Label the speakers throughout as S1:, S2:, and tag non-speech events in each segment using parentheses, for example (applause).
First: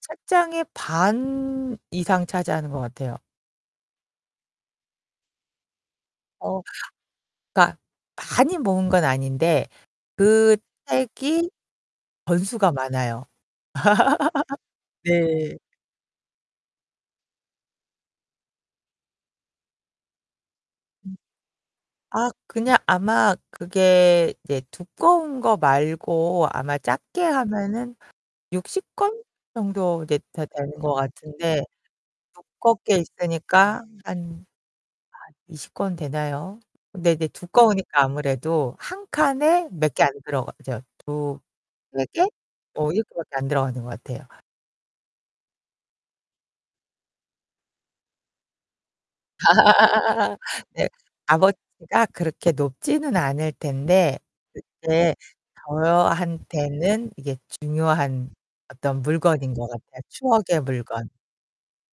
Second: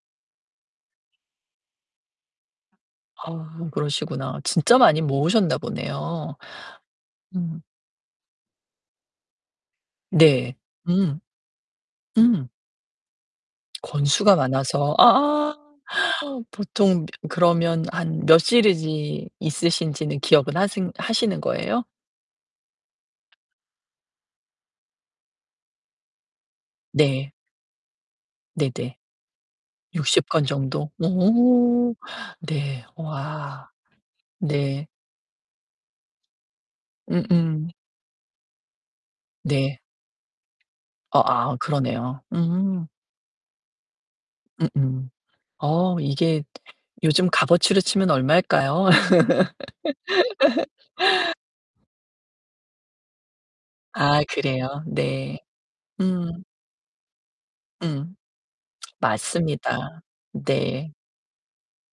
S1: 책장의 반 이상 차지하는 것 같아요.
S2: 아 그러시구나. 진짜 많이 모으셨나 보네요.
S1: 어
S2: 음.
S1: 그러니까 많이 모은 건 아닌데
S2: 네.
S1: 그
S2: 음.
S1: 책이
S2: 음.
S1: 권수가 많아요.
S2: 권수가 많아서.
S1: (laughs)
S2: 아
S1: 네.
S2: (gasps) 보통 그러면 한 몇 시리즈 있으신지는 기억은 하신
S1: 음
S2: 하시는 거예요?
S1: 아 그냥 아마 그게 이제 두꺼운 거 말고 아마 작게
S2: 네.
S1: 하면은 60
S2: 네네.
S1: 권 정도 이제
S2: 60 권
S1: 되 되는
S2: 정도.
S1: 것 같은데
S2: 오 네.
S1: 두껍게
S2: 와.
S1: 있으니까 한 한
S2: 네.
S1: 20 권 되나요? 근데 이제
S2: 음음.
S1: 두꺼우니까 아무래도 한 칸에
S2: 네.
S1: 몇 개 안 들어가죠.
S2: 어 아
S1: 2-3
S2: 그러네요.
S1: 개?
S2: 음.
S1: 뭐 이렇게밖에 안 들어가는 것 같아요.
S2: 음음. 어 이게 요즘 값어치로 치면 얼마일까요?
S1: (laughs) 네.
S2: (laughs)
S1: 값어치가 그렇게 높지는 않을 텐데
S2: 아 그래요?
S1: 그게
S2: 네. 음.
S1: 저한테는 이게
S2: 음.
S1: 중요한
S2: (sucks teeth)
S1: 어떤 물건인 것
S2: 맞습니다.
S1: 같아요. 추억의
S2: 네.
S1: 물건.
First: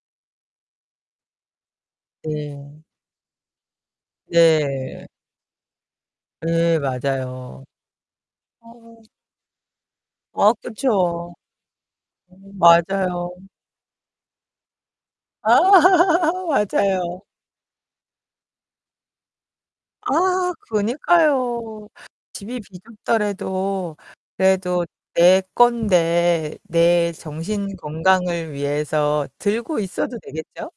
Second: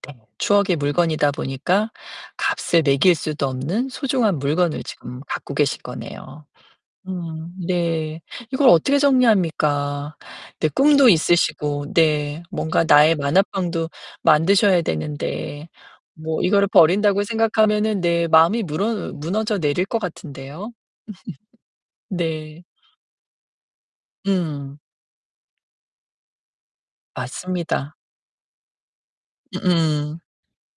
S2: (unintelligible) 추억의 물건이다 보니까
S1: 네.
S2: 값을 매길 수도 없는 소중한 물건을
S1: 네.
S2: 지금 갖고 계신 거네요.
S1: 예
S2: 음
S1: 맞아요.
S2: 네. 이걸
S1: 어.
S2: 어떻게 정리합니까?
S1: 어
S2: 네 꿈도
S1: 그렇죠.
S2: 있으시고 네 뭔가 나의
S1: 맞아요.
S2: 만화방도 만드셔야
S1: 아
S2: 되는데. 뭐
S1: (laughs)
S2: 이거를
S1: 맞아요.
S2: 버린다고 생각하면은 네 마음이 무너 무너져 내릴 것
S1: 아
S2: 같은데요.
S1: 그러니까요.
S2: (laughs)
S1: 집이
S2: 네.
S1: 비좁더라도
S2: 음.
S1: 그래도 내 건데 내 정신
S2: 맞습니다.
S1: 건강을 위해서 들고 있어도
S2: 음음.
S1: 되겠죠?